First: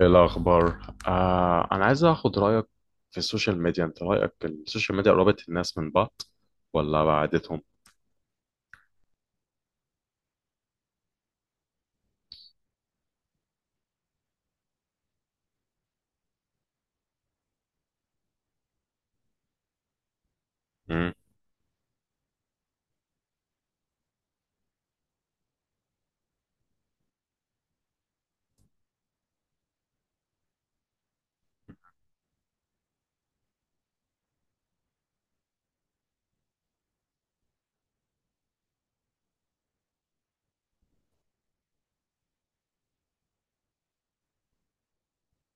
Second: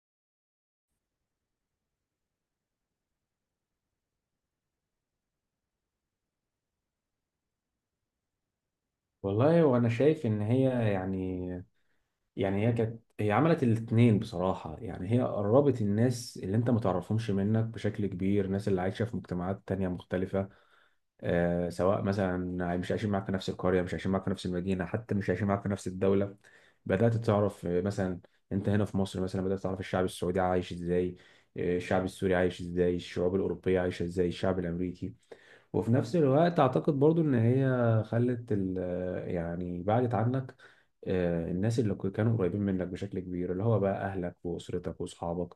إيه الأخبار؟ أنا عايز أخد رأيك في السوشيال ميديا. أنت رأيك السوشيال ميديا قربت الناس من بعض ولا بعدتهم؟ والله وانا شايف ان هي يعني يعني هي كانت هي عملت الاتنين بصراحة، يعني هي قربت الناس اللي انت ما تعرفهمش منك بشكل كبير، الناس اللي عايشة في مجتمعات تانية مختلفة. مم. سواء مثلا مش عايشين معاك في نفس القرية، مش عايشين معاك في نفس المدينة، حتى مش عايشين معاك في نفس الدولة. بدأت تعرف، مثلا انت هنا في مصر مثلا بدأت تعرف الشعب السعودي عايش ازاي، الشعب السوري عايش ازاي، الشعوب الأوروبية عايشة ازاي، الشعب الأمريكي. وفي نفس الوقت اعتقد برضو ان هي خلت ال يعني بعدت عنك. الناس اللي كانوا قريبين منك بشكل كبير، اللي هو بقى اهلك واسرتك واصحابك.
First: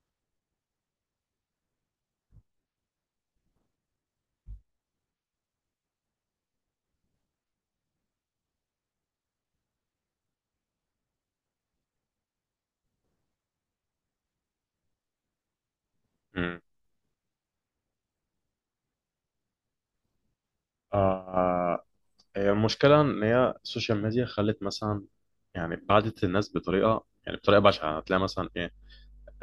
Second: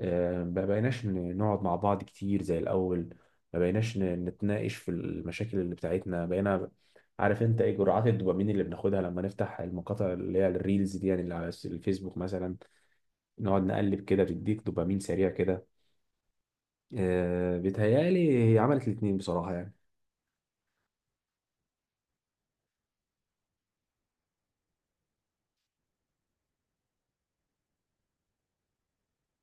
ما بقيناش نقعد مع بعض كتير زي الاول، ما بقيناش نتناقش في المشاكل اللي بتاعتنا. بقينا عارف انت ايه جرعات الدوبامين اللي بناخدها لما نفتح المقاطع اللي هي الريلز دي، يعني اللي على الفيسبوك مثلا، نقعد نقلب كده بتديك دوبامين سريع كده. مم. بيتهيألي هي عملت الاتنين بصراحة يعني. آه هي المشكلة إن هي السوشيال ميديا خلت مثلا، يعني بعدت الناس بطريقة، يعني بطريقة بشعة. هتلاقي مثلا إيه،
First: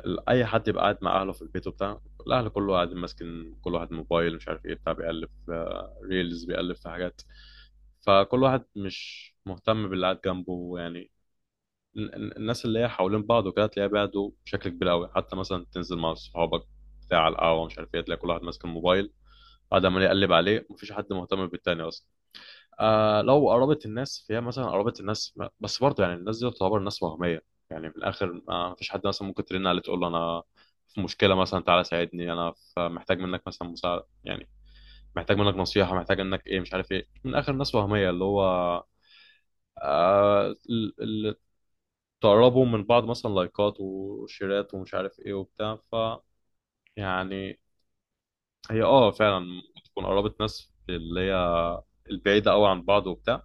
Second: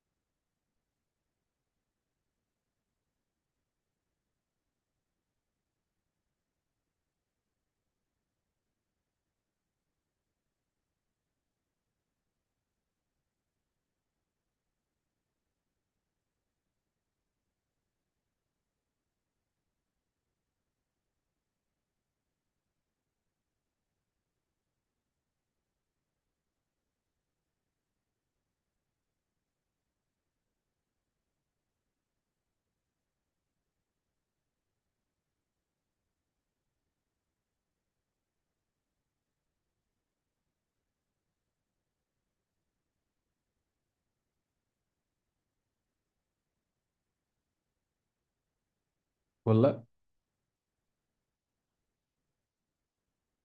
أي حد يبقى قاعد مع أهله في البيت وبتاع. الأهل كله قاعد ماسكين، كل واحد موبايل مش عارف إيه بتاع، بيقلب في ريلز بيقلب في حاجات. فكل واحد مش مهتم باللي قاعد جنبه يعني. الناس اللي هي حوالين بعض وكده تلاقيها بعدوا بشكل كبير قوي. حتى مثلا تنزل مع صحابك بتاع على القهوه مش عارف ايه، تلاقي كل واحد ماسك الموبايل قاعد عمال يقلب عليه، مفيش حد مهتم بالتاني اصلا. آه، لو قربت الناس فهي مثلا قربت الناس، بس برضه يعني الناس دي تعتبر ناس وهميه. يعني في الاخر ما فيش حد مثلا ممكن ترن عليه تقول له انا في مشكله مثلا، تعالى ساعدني، انا محتاج منك مثلا مساعده يعني. محتاج منك نصيحه، محتاج انك ايه مش عارف ايه، من اخر ناس وهميه اللي هو تقربوا من بعض مثلا لايكات وشيرات ومش عارف ايه وبتاع، ف يعني هي اه فعلا والله تكون قربت ناس اللي هي البعيدة قوي عن بعض وبتاع،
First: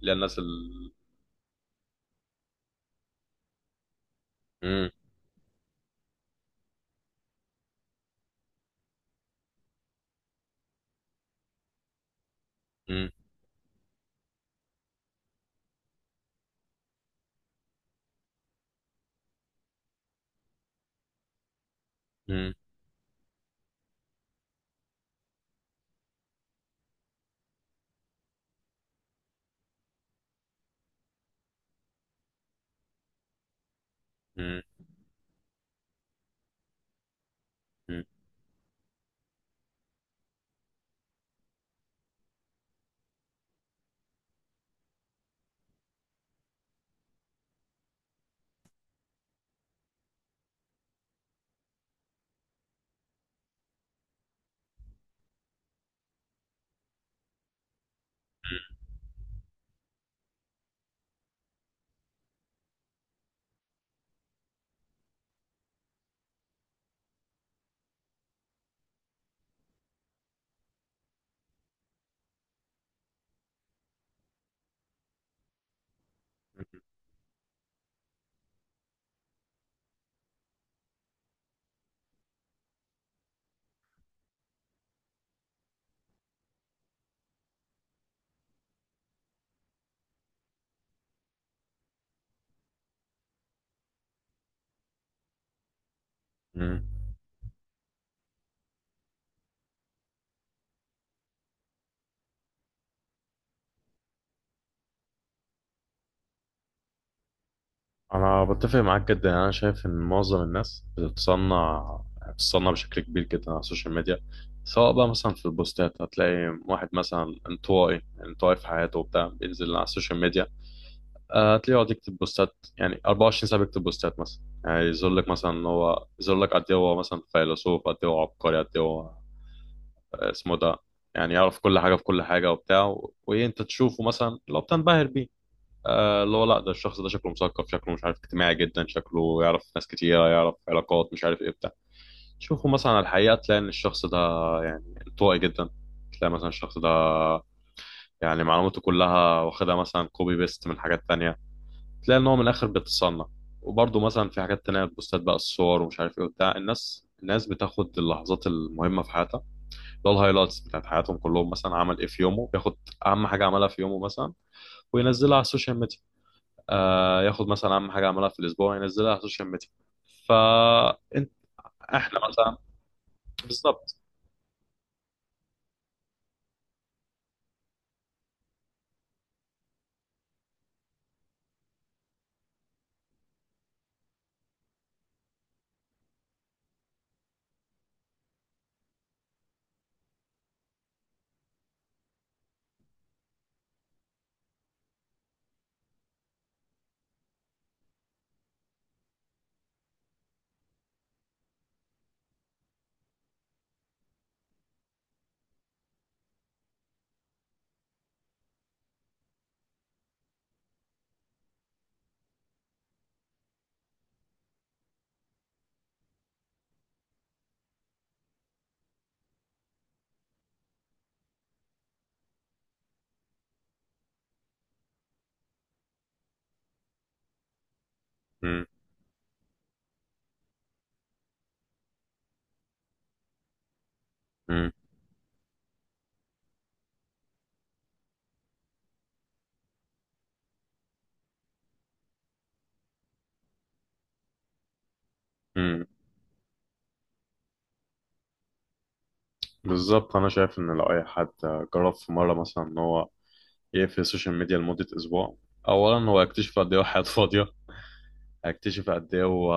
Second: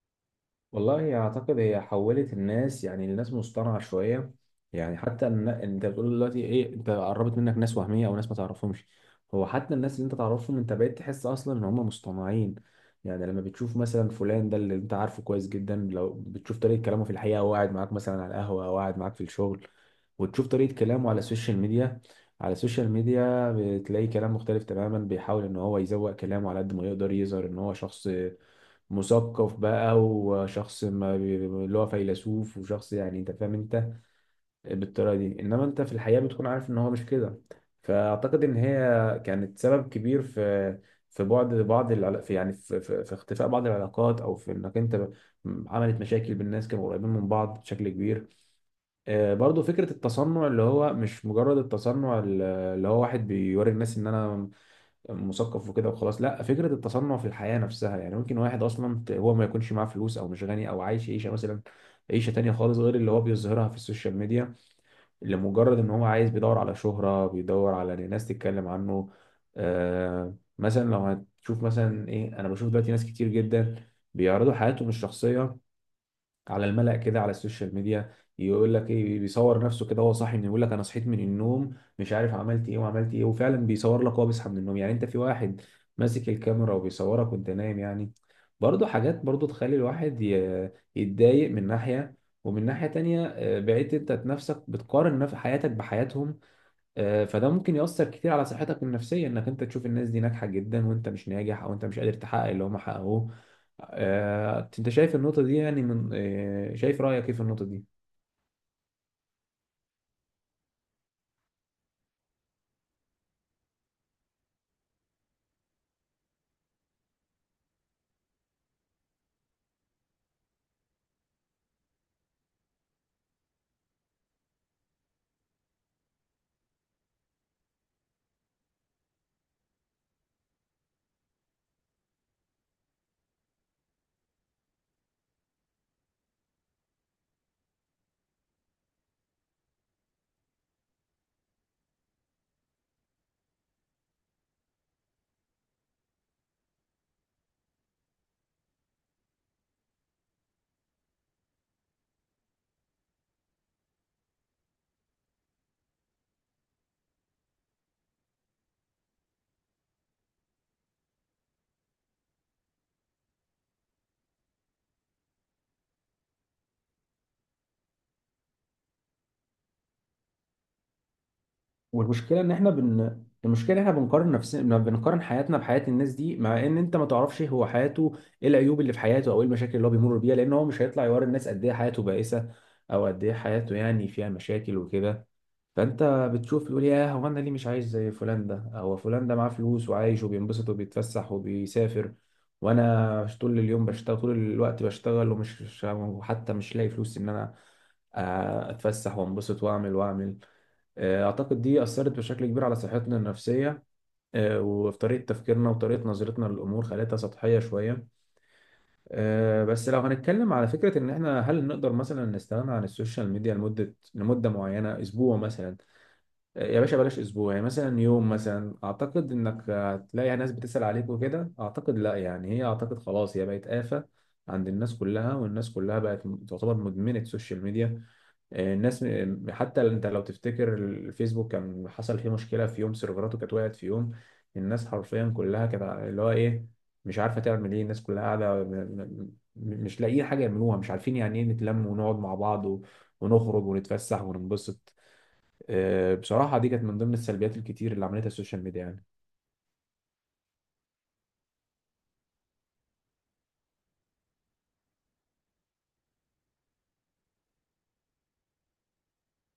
اللي هي الناس والله اعتقد هي حولت الناس، يعني الناس مصطنعه شويه. مم. يعني حتى إن انت بتقول دلوقتي ايه، انت قربت منك ناس وهميه او ناس ما تعرفهمش، هو حتى الناس اللي انت تعرفهم انت بقيت تحس اصلا ان هم مصطنعين. مم. يعني لما بتشوف مثلا فلان ده اللي انت عارفه كويس جدا، لو بتشوف طريقه كلامه في الحقيقه وهو قاعد معاك مثلا على القهوه او قاعد معاك في الشغل، وتشوف طريقه كلامه على السوشيال ميديا، على مم. السوشيال ميديا بتلاقي كلام مختلف تماما. بيحاول ان هو يزوق كلامه على قد ما يقدر، يظهر ان هو شخص مثقف بقى، وشخص ما بي- اللي هو فيلسوف، وشخص يعني انت فاهم انت مم. بالطريقه دي، انما انت في الحقيقه بتكون عارف ان هو مش كده. مم. فاعتقد ان هي كانت سبب كبير في في بعد بعض العلا- في يعني في, في, في اختفاء بعض العلاقات، او في انك انت عملت مشاكل بالناس كانوا قريبين من بعض بشكل كبير. برضو فكره التصنع، اللي هو مش مجرد التصنع اللي هو واحد بيوري الناس ان انا مثقف وكده وخلاص، لا فكره التصنع في الحياه نفسها. يعني ممكن واحد اصلا هو ما يكونش معاه فلوس او مش غني او عايش عيشه مثلا عيشه تانية خالص غير اللي هو بيظهرها في السوشيال ميديا، اللي مجرد ان هو عايز، بيدور على شهره، بيدور على إن ناس تتكلم عنه. مثلا لو هتشوف مثلا ايه، انا بشوف دلوقتي ناس كتير جدا بيعرضوا حياتهم الشخصيه على الملأ كده على السوشيال ميديا. يقول لك ايه، بيصور نفسه كده وهو صاحي، من يقول لك انا صحيت من النوم مش عارف عملت ايه وعملت ايه، وفعلا بيصور لك وهو بيصحى من النوم. يعني انت في واحد ماسك الكاميرا وبيصورك وانت نايم يعني. برضه حاجات برضه تخلي الواحد يتضايق من ناحية، ومن ناحية تانية، بقيت انت نفسك بتقارن حياتك بحياتهم. مم. فده ممكن يأثر كتير على صحتك النفسية، انك انت تشوف الناس دي ناجحة جدا وانت مش ناجح، او انت مش قادر تحقق اللي هم حققوه. انت شايف النقطة دي يعني من، شايف رأيك ايه في النقطة دي؟ انا بتفق معاك جدا، يعني انا شايف ان معظم الناس بتتصنع، يعني بتتصنع بشكل كبير جدا على السوشيال ميديا. سواء بقى مثلا في البوستات، هتلاقي واحد مثلا انطوائي انطوائي في حياته وبتاع بينزل على السوشيال ميديا. هتلاقيه يقعد يكتب بوستات يعني 24 ساعة بيكتب بوستات مثلا، يعني يظهر لك مثلا إن هو يظهر لك قد إيه هو مثلا فيلسوف، قد إيه هو عبقري، قد إيه هو، اسمه ده. يعني يعرف كل حاجة في كل حاجة وبتاع، وإيه أنت تشوفه مثلا لو بتنبهر بيه. اللي هو لا، ده الشخص ده شكله مثقف، شكله مش عارف اجتماعي جدا، شكله يعرف ناس كتيرة يعرف علاقات مش عارف إيه بتاع. تشوفه مثلا على الحقيقة تلاقي إن الشخص ده يعني انطوائي جدا. تلاقي مثلا الشخص ده يعني معلوماته كلها واخدها مثلا كوبي بيست من حاجات تانية. تلاقي ان هو من الاخر بيتصنع. وبرضه مثلا في حاجات تانية بوستات بقى الصور ومش عارف ايه وبتاع، الناس الناس بتاخد اللحظات المهمة في حياتها، اللي هو الهايلايتس بتاعت حياتهم، كلهم مثلا عمل ايه في يومه بياخد أهم حاجة عملها في يومه مثلا وينزلها على السوشيال ميديا. ياخد مثلا أهم حاجة عملها في الأسبوع ينزلها على السوشيال ميديا. فأنت إحنا والمشكله ان مثلا احنا المشكله احنا بالظبط. بنقارن نفسنا، بنقارن حياتنا بحياه الناس دي، مع ان انت ما تعرفش هو حياته ايه، العيوب اللي في حياته او ايه المشاكل اللي هو بيمر بيها، لان هو مش هيطلع يوري الناس قد ايه حياته بائسه او قد ايه حياته يعني فيها مشاكل وكده. فانت بتشوف تقول ياه، هو انا ليه مش عايش زي فلان ده؟ هو فلان ده معاه فلوس وعايش وبينبسط وبيتفسح وبيسافر، وانا مش طول اليوم بشتغل، طول الوقت بشتغل، ومش مش- وحتى مش لاقي فلوس ان انا اتفسح وانبسط واعمل واعمل. اعتقد دي اثرت بشكل كبير على صحتنا النفسيه، وفي طريقه تفكيرنا وطريقه نظرتنا للامور، خلتها سطحيه شويه. بس لو هنتكلم على فكره ان احنا هل نقدر مثلا نستغنى عن السوشيال ميديا لمده، لمده معينه، اسبوع مثلا؟ يا باشا بلاش اسبوع، يعني مثلا يوم مثلا، اعتقد انك هتلاقي ناس بتسأل عليك وكده. اعتقد لا، يعني هي اعتقد خلاص هي بقت آفة عند الناس كلها، والناس كلها بقت تعتبر مدمنة سوشيال ميديا. مم. الناس حتى انت لو تفتكر الفيسبوك كان حصل فيه مشكلة في يوم، سيرفراته كانت وقعت في يوم، مم. الناس حرفيا كلها كانت اللي هو ايه، مش عارفة تعمل ايه. الناس كلها قاعدة مش لاقيين حاجة يعملوها، مش عارفين يعني ايه نتلم ونقعد مع بعض ونخرج ونتفسح وننبسط. مم. بصراحة دي كانت من ضمن السلبيات الكتير اللي عملتها السوشيال ميديا يعني. بالظبط، أنا شايف إن لو أي حد جرب في مرة مثلا إن هو يقفل السوشيال ميديا لمدة أسبوع، أولا هو يكتشف قد إيه هو حياته فاضية. اكتشف قد ايه هو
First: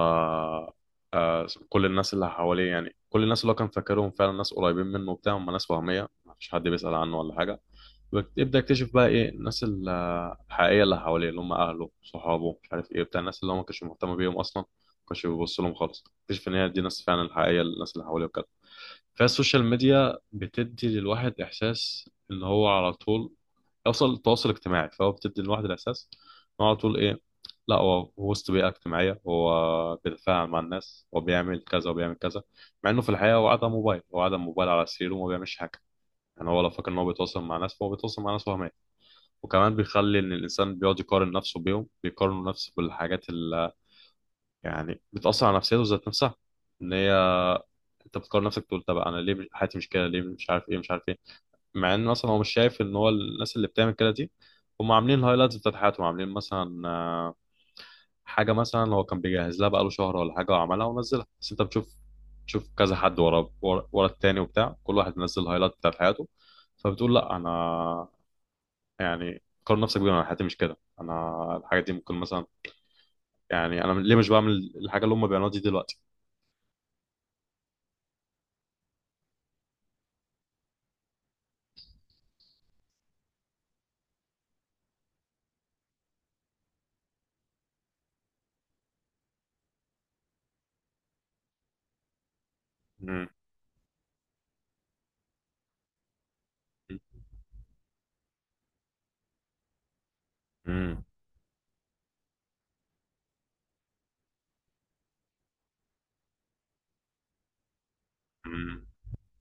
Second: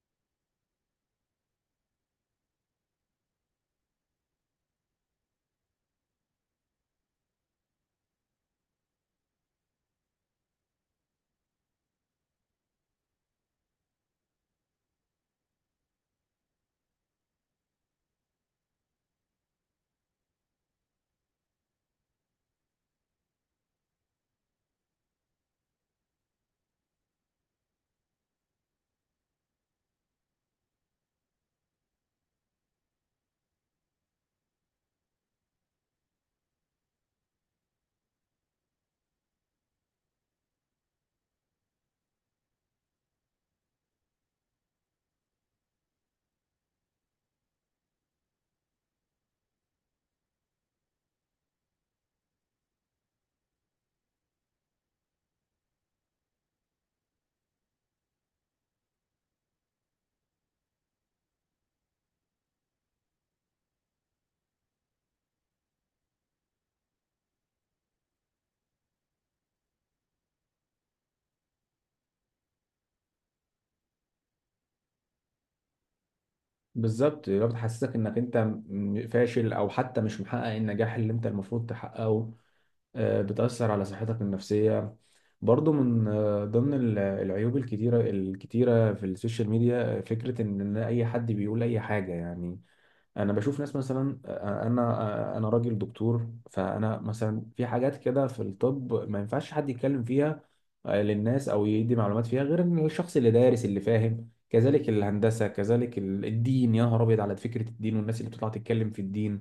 كل الناس اللي حواليه، يعني كل الناس اللي هو كان فاكرهم فعلا ناس قريبين منه وبتاع، هم ناس وهمية، مفيش حد بيسأل عنه ولا حاجة. يبدأ يكتشف بقى ايه الناس الحقيقية اللي حواليه، اللي هم أهله صحابه مش عارف ايه بتاع، الناس اللي هو ما كانش مهتم بيهم أصلا، ما كانش بيبص لهم خالص، اكتشف إن هي دي ناس فعلا الحقيقية، الناس اللي حواليه. فالسوشيال ميديا بتدي للواحد إحساس إن هو على طول يوصل التواصل الاجتماعي، فهو بتدي للواحد الإحساس إن هو على طول إيه، لا هو هو وسط بيئة اجتماعية، هو بيتفاعل مع الناس، هو بيعمل كذا وبيعمل كذا. مع إنه في الحقيقة هو قاعد على موبايل، هو قاعد على موبايل على سريره وما بيعملش حاجة. يعني هو لو فاكر إن هو بيتواصل مع ناس، فهو بيتواصل مع ناس وهمية. وكمان بيخلي إن الإنسان بيقعد يقارن نفسه بيهم، بيقارن نفسه بالحاجات اللي يعني بتأثر على نفسيته ذات نفسها. إن هي انت بتقارن نفسك، تقول طب انا ليه حياتي مش كده ليه، مش عارف ايه مش عارف ايه. مع ان اصلا هو مش شايف ان هو الناس اللي بتعمل كده دي هم عاملين الهايلايتس بتاعت حياتهم، عاملين مثلا حاجه مثلا هو كان بيجهز لها بقاله شهر ولا حاجه وعملها ونزلها، بس انت بتشوف، تشوف كذا حد ورا ورا ورا التاني وبتاع، كل واحد منزل الهايلايت بتاعت حياته. فبتقول لا انا يعني، قارن نفسك بيهم، انا حياتي مش كده، انا الحاجه دي ممكن مثلا يعني انا ليه مش بعمل الحاجه اللي هم بيعملوها دي دلوقتي. بالظبط. لو بتحسسك انك انت فاشل او حتى مش محقق النجاح اللي انت المفروض تحققه، بتأثر على صحتك النفسية. برضو من، ضمن العيوب الكتيرة الكتيرة في السوشيال ميديا، فكرة ان إن اي حد بيقول اي حاجة يعني. مم. انا بشوف ناس مثلا، انا راجل دكتور، فانا مثلا في حاجات كده في الطب ما ينفعش حد يتكلم فيها مم. للناس او يدي معلومات فيها، غير إن الشخص اللي دارس اللي فاهم. كذلك الهندسه، كذلك الدين، يا نهار ابيض على فكره الدين. والناس اللي بتطلع مم. تتكلم في الدين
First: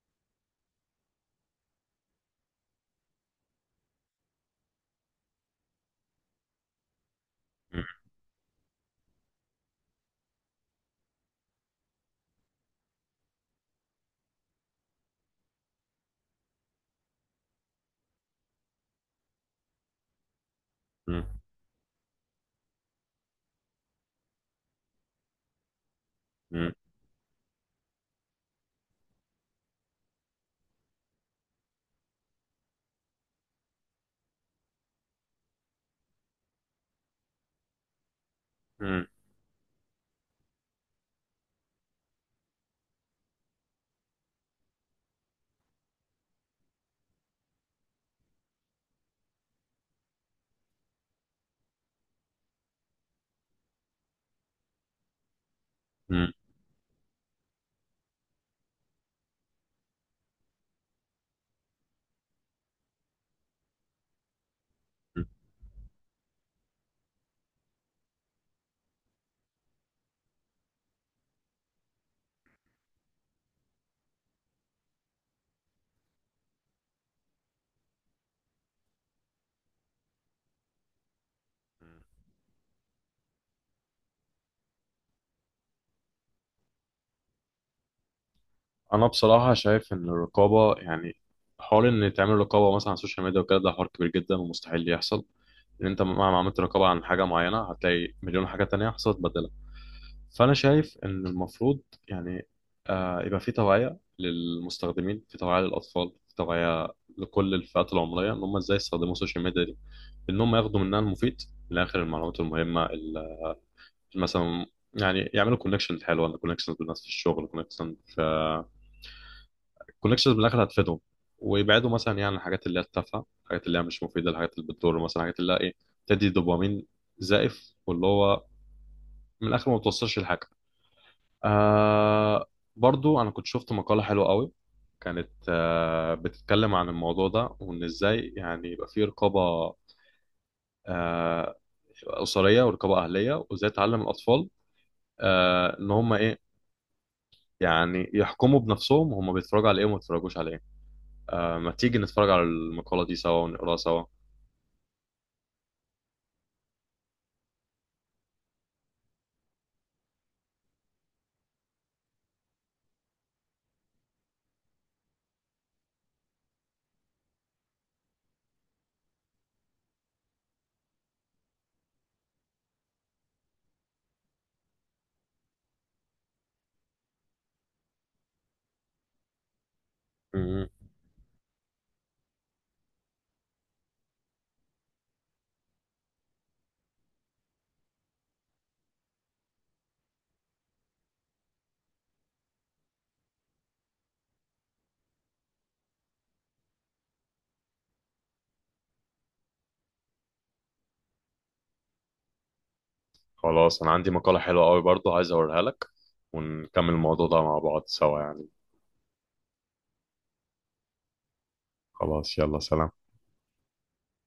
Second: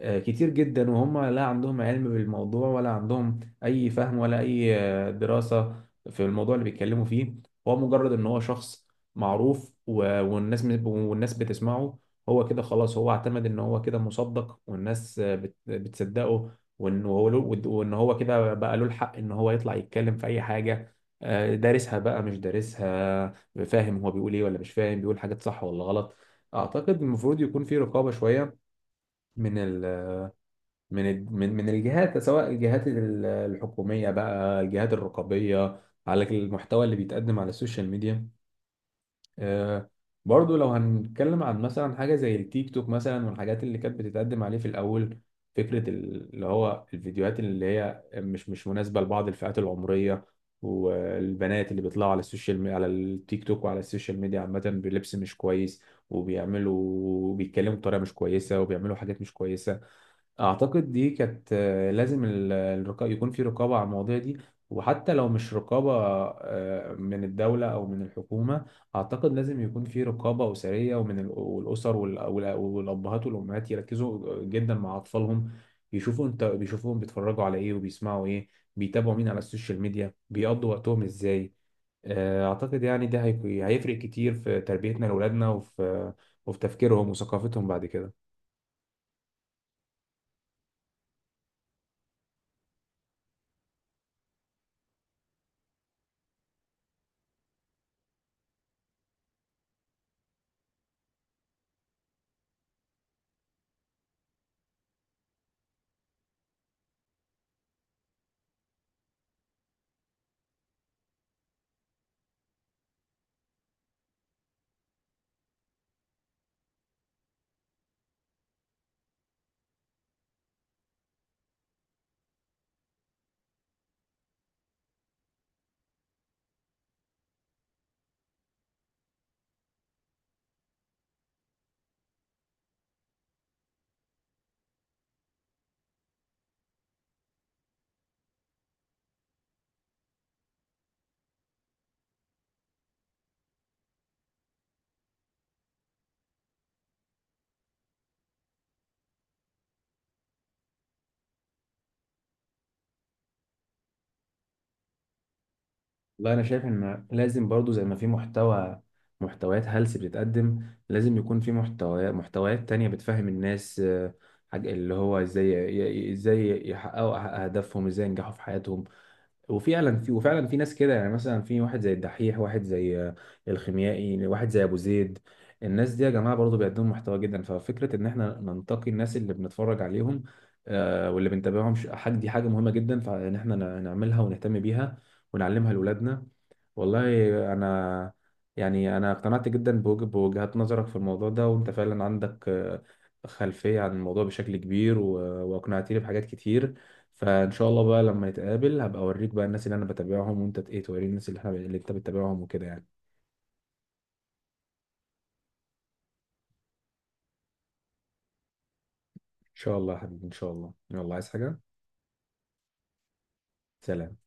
كتير جدا، وهم لا عندهم علم بالموضوع ولا عندهم اي فهم ولا اي دراسة في الموضوع اللي بيتكلموا فيه. هو مم. مجرد ان هو شخص معروف والناس بتسمعه، هو كده خلاص هو اعتمد ان هو كده مصدق والناس بتصدقه، وان هو له، وان هو كده بقى له الحق ان هو يطلع يتكلم في اي حاجة، مم. دارسها بقى مش دارسها، فاهم هو بيقول ايه ولا مش فاهم، بيقول حاجات صح ولا غلط. مم. اعتقد المفروض يكون في رقابة شوية من ال من الج- من من الجهات، سواء الجهات الحكومية بقى، الجهات الرقابية على المحتوى اللي بيتقدم على السوشيال ميديا. آه، برضو لو هنتكلم عن مثلا حاجة زي التيك توك مثلا والحاجات اللي كانت بتتقدم عليه في الأول، فكرة اللي هو الفيديوهات اللي هي مش مناسبة لبعض الفئات العمرية، والبنات اللي بيطلعوا على السوشيال ميديا، على التيك توك وعلى السوشيال ميديا عامة، بلبس مش كويس، مم. بيتكلموا بطريقة مش كويسة، وبيعملوا حاجات مش كويسة. اعتقد دي كانت، لازم يكون في رقابة على المواضيع دي. وحتى لو مش رقابة من الدولة او من الحكومة، اعتقد لازم يكون في رقابة اسرية، ومن والابهات والامهات يركزوا جدا مع اطفالهم، يشوفوا انت بيتفرجوا على ايه وبيسمعوا ايه، بيتابعوا مين على السوشيال ميديا، بيقضوا وقتهم ازاي. مم. اعتقد يعني ده هيفرق كتير في تربيتنا لاولادنا، وفي وفي تفكيرهم وثقافتهم بعد كده. انا بصراحه شايف ان الرقابه يعني حوار ان تعمل رقابه مثلا على السوشيال ميديا وكده، ده حوار كبير جدا ومستحيل يحصل. لان انت مهما عملت رقابه عن حاجه معينه هتلاقي مليون حاجه تانية حصلت بدلها. فانا شايف ان المفروض يعني يبقى في توعيه للمستخدمين، في توعيه للاطفال، في توعيه لكل الفئات العمريه، ان هم ازاي يستخدموا السوشيال ميديا دي، ان هم ياخدوا منها المفيد. من الاخر المعلومات المهمه مثلا، يعني يعملوا كونكشن حلوه، كونكشن بالناس في الشغل، كونكشن في الكونكشنز بالاخر هتفيدهم. ويبعدوا مثلا يعني عن الحاجات اللي هي التافهه، الحاجات اللي هي مش مفيده، الحاجات اللي بتضر مثلا، الحاجات اللي هي ايه بتدي دوبامين زائف، واللي هو من الاخر ما بتوصلش لحاجه. آه برضو انا كنت شفت مقاله حلوه قوي، كانت بتتكلم عن الموضوع ده، وان ازاي يعني يبقى في رقابه آه اسريه، ورقابه اهليه، وازاي تعلم الاطفال ان هم ايه يعني يحكموا بنفسهم هم بيتفرجوا على ايه وما بيتفرجوش على ايه. ما تيجي نتفرج على المقاله دي سوا ونقراها سوا. والله انا شايف ان لازم برضو، زي ما في محتويات هلس بتتقدم، لازم يكون في محتويات تانية بتفهم الناس، حاجة اللي هو ازاي ازاي يحققوا اهدافهم، ازاي ينجحوا في حياتهم. وفعلا في ناس كده يعني، مثلا في واحد زي الدحيح، واحد زي الخيميائي، واحد زي ابو زيد. الناس دي يا جماعة برضو بيقدموا محتوى جدا. ففكرة ان احنا ننتقي الناس اللي بنتفرج عليهم مم. واللي بنتابعهم حاجة دي حاجة مهمة جدا، فان احنا نعملها ونهتم بيها ونعلمها لأولادنا. والله انا يعني انا اقتنعت جدا بوجهات نظرك في الموضوع ده، وانت فعلا عندك خلفية عن الموضوع بشكل كبير واقنعتني بحاجات كتير. فان شاء الله بقى لما نتقابل هبقى اوريك بقى الناس اللي انا بتابعهم، وانت ت- ايه توريني الناس اللي احنا اللي انت بتتابعهم وكده يعني. خلاص، انا عندي مقالة حلوة قوي برضو عايز اوريها لك، ونكمل الموضوع ده مع بعض سوا يعني. ان شاء الله يا حبيبي، ان شاء الله. يلا، عايز حاجة؟ خلاص يلا سلام. سلام.